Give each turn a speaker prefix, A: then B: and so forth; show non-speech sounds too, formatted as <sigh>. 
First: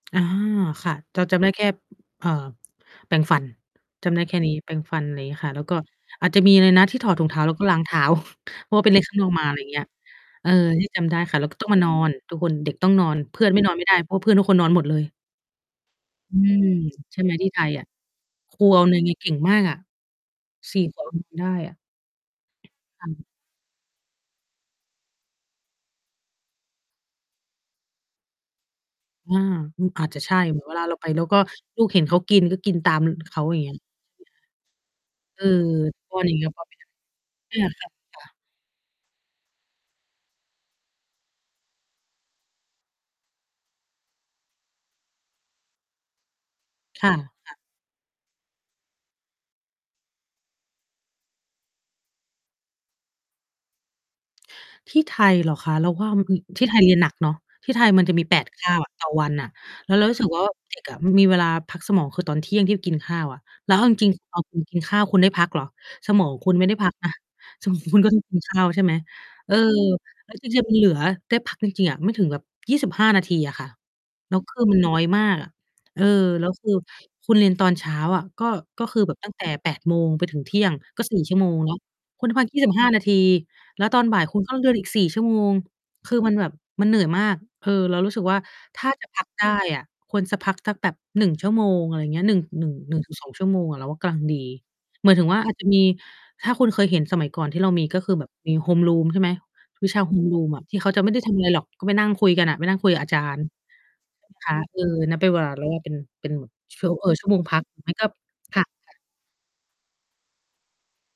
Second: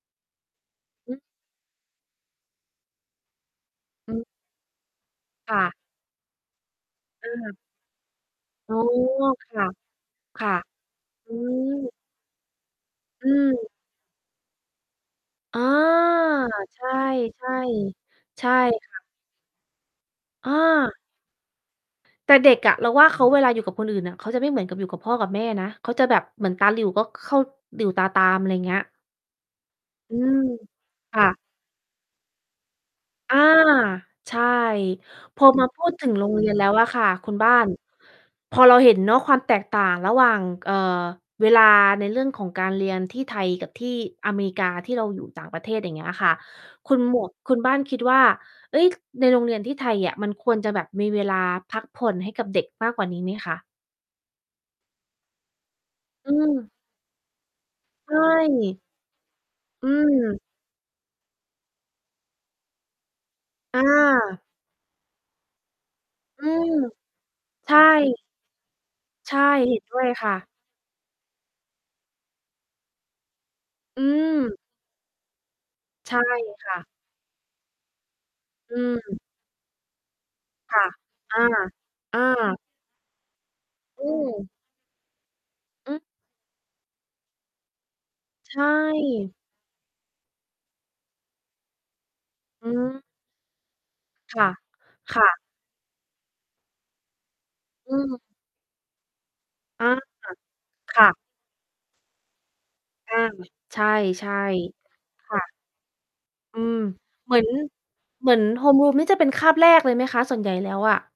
A: อา ค่ะ
B: อื
A: เจ
B: อ
A: า จำได้แค่ เอ่อ แปรงฟัน จ
B: อื
A: ำได้
B: อ
A: แค่นี้ แปรงฟัน ไรงี้ค่
B: ค
A: ะ แ
B: ่
A: ล้วก
B: ะ
A: ็อาจจะมี อะไรนะ ที่ถอดถุ
B: เอ
A: งเ
B: อ
A: ท้า
B: ค
A: แ
B: ่
A: ล
B: ะ
A: ้วก็ล้างเท้า <chuckles> เพ
B: อ
A: รา
B: ๋
A: ะ
B: อ
A: ว่าไปเล่นข้างนอกมา
B: ค
A: อะไร
B: ่
A: อ
B: ะ
A: ย่างเงี้ย
B: ค
A: เอ
B: ่
A: อ
B: ะ
A: ที่จำได้
B: อื
A: ค่ะ แล้วก็ ต้องมานอ
B: อ
A: น ทุกคน เด็กต้องนอน
B: อ
A: เพ
B: ื
A: ื่อน ไม่
B: ม
A: นอนไม่ได้ เพราะเพื่อนทุกคนนอนหมดเลย
B: อ๋อ
A: อืม
B: ใช
A: ใช่ไหมที่
B: ่
A: ไทยอะ?
B: ๆ ใช่
A: ครูเอา
B: ค
A: เล
B: ่
A: ย
B: ะ
A: งี้ เก่งมากอะ
B: เ
A: 4
B: ออ
A: คน ได้อะ
B: แต่เด็กอะ เรา
A: ค
B: ว่
A: ่
B: า เขา
A: ะ
B: เวลาอยู่กับคนอื่นน่ะ เขาจะไม่เหมือนกับอยู่กับพ่อกับแม่นะ เขาจะแบบเหมือนตาหลิ่วก็เข้า หลิ่วตาตาม อะไรเงี้ย
A: อา อือ อาจ
B: อื
A: จะใช่
B: ม
A: เหมือนเวลาเราไป
B: ค
A: เร
B: ่
A: า
B: ะ
A: ก็ ลูกเห็นเขากิน ก็กินตาม
B: อ
A: เข
B: า
A: า อย่างงี้
B: ใช่
A: เ
B: พ
A: ออ
B: อ มา พูดถึ
A: ข
B: ง
A: ้อ
B: โร
A: นี
B: ง
A: ้
B: เร
A: เ
B: ี
A: รา
B: ยน
A: ก
B: แ
A: ็
B: ล้
A: ไม
B: ว
A: ่
B: อ
A: นั
B: ะ
A: บ
B: ค่ะคุณบ้า
A: อา
B: น
A: ค่ะ ค่ะ
B: พอเราเห็นเนาะ ความแตกต่างระหว่าง เอ่อ เวลาในเรื่องของการเรียนที่ไทยกับที่อเมกา ที่เราอยู่ต่างประเทศ อย่างเงี้ยค่ะ คุณ
A: ค่
B: หมวก ค
A: ะ
B: ุ
A: ๆ
B: ณบ้านคิดว่า เฮ้ย ในโรงเรียนที่ไทยเนี่ย มันควรจะแบบมีเวลาพักผ่อนให้กับเด็กมากกว่านี้ไหมคะ?
A: ที่ไทยเหรอคะ? เราว่า อ
B: อื
A: ที่
B: ม
A: ไทยเรียนอะหนักเนาะ ที่ไทยมัน
B: ใ
A: จ
B: ช
A: ะมี 8-9
B: ่
A: ต่อวันน่ะ
B: อ
A: แ
B: ื
A: ล้วเรารู้สึก ว่
B: ม
A: า เด็กอะมันมีเวลาพักสมองคือตอน 12:00 ที่เขากินข้าวอะ แล้ว
B: อ
A: เอาจริง ๆ ตอน
B: า
A: คุณ กินข้าวคุณได้พักเหรอ? สมองของ
B: อื
A: คุณไม่
B: ม
A: ได้พักนะ ส
B: ใช
A: มอ
B: ่
A: งของคุณก็ต้อง กินข้าว ใช่ไหม
B: ใช่
A: เออ
B: เห็นด้วยค
A: แล
B: ่
A: ้ว
B: ะ
A: จริง ๆ มันเหลือได้พักจริง ๆ อะไม่ถึงแบบ 25 นาทีอะค่ะ
B: อื
A: แล้วค
B: ม
A: ือมันน้อยมากอะ เออ
B: ใช่
A: แล้วค
B: ค
A: ือ
B: ่ะ
A: คุณเรียนตอนเช้าอะ ก็
B: อื
A: ก็คือแบบ
B: ม
A: ตั้งแต่ 08:00 ไปถึง 12:00
B: ค่ะ
A: ก็ 4 ชั
B: อ
A: ่ว
B: า
A: โมงเนาะ
B: อ
A: คุณพัก
B: า
A: 25 นาที แล้วตอ
B: อื
A: นบ่ายคุณ
B: ม
A: ก็เรียนอีก 4 ชั่วโมง
B: อือ
A: คือมันแบบ มันเหนื่อยมาก เออ เรารู้สึกว่า
B: ใช
A: ถ้าจะ พัก
B: ่
A: ได้อะควรจะพักสักแบบ 1 ชั่วโมง อะไรเงี้ย 1- หน
B: อ
A: ึ
B: ื
A: ่ง หนึ่ง
B: ม
A: ถึงสอง ชั่วโมงอะเราว่ากำลัง
B: ค
A: ดี
B: ่ะ
A: หมาย
B: ค
A: ถึ
B: ่
A: ง
B: ะ
A: ว่าอาจจะมี ถ้าคุณเคยเห็นสมัยก่อนที่เรามี
B: อื
A: ก็คื
B: ม
A: อแบบมี homeroom ใช่ไหม
B: อ
A: วิ
B: า
A: ชา homeroom อะ ที่เขา
B: ค
A: จะ
B: ่
A: ไม่ไ
B: ะ
A: ด้ทำอะไรหรอก ก็ไปนั่งคุยกันน่ะ ไปนั่งคุยกับอา
B: อ
A: จ
B: า
A: ารย์
B: ใช
A: ใช่ไห
B: ่
A: ม ค่ะ เออ นับเ
B: ๆ
A: ป็
B: ค
A: นเว
B: ่
A: ลา
B: ะ
A: แรก เป็น เป็นแบบ
B: อืม
A: ชัว เอ่อ ชั่ว
B: เห
A: โ
B: ม
A: ม
B: ื
A: ง
B: อน
A: พัก ไม่ก็
B: เหมือน
A: ค่ะ ค่
B: Homeroom
A: ะ
B: นี่จะเป็นคาบแรกเลยไหมคะ ส่วนใหญ่แล้วอะ?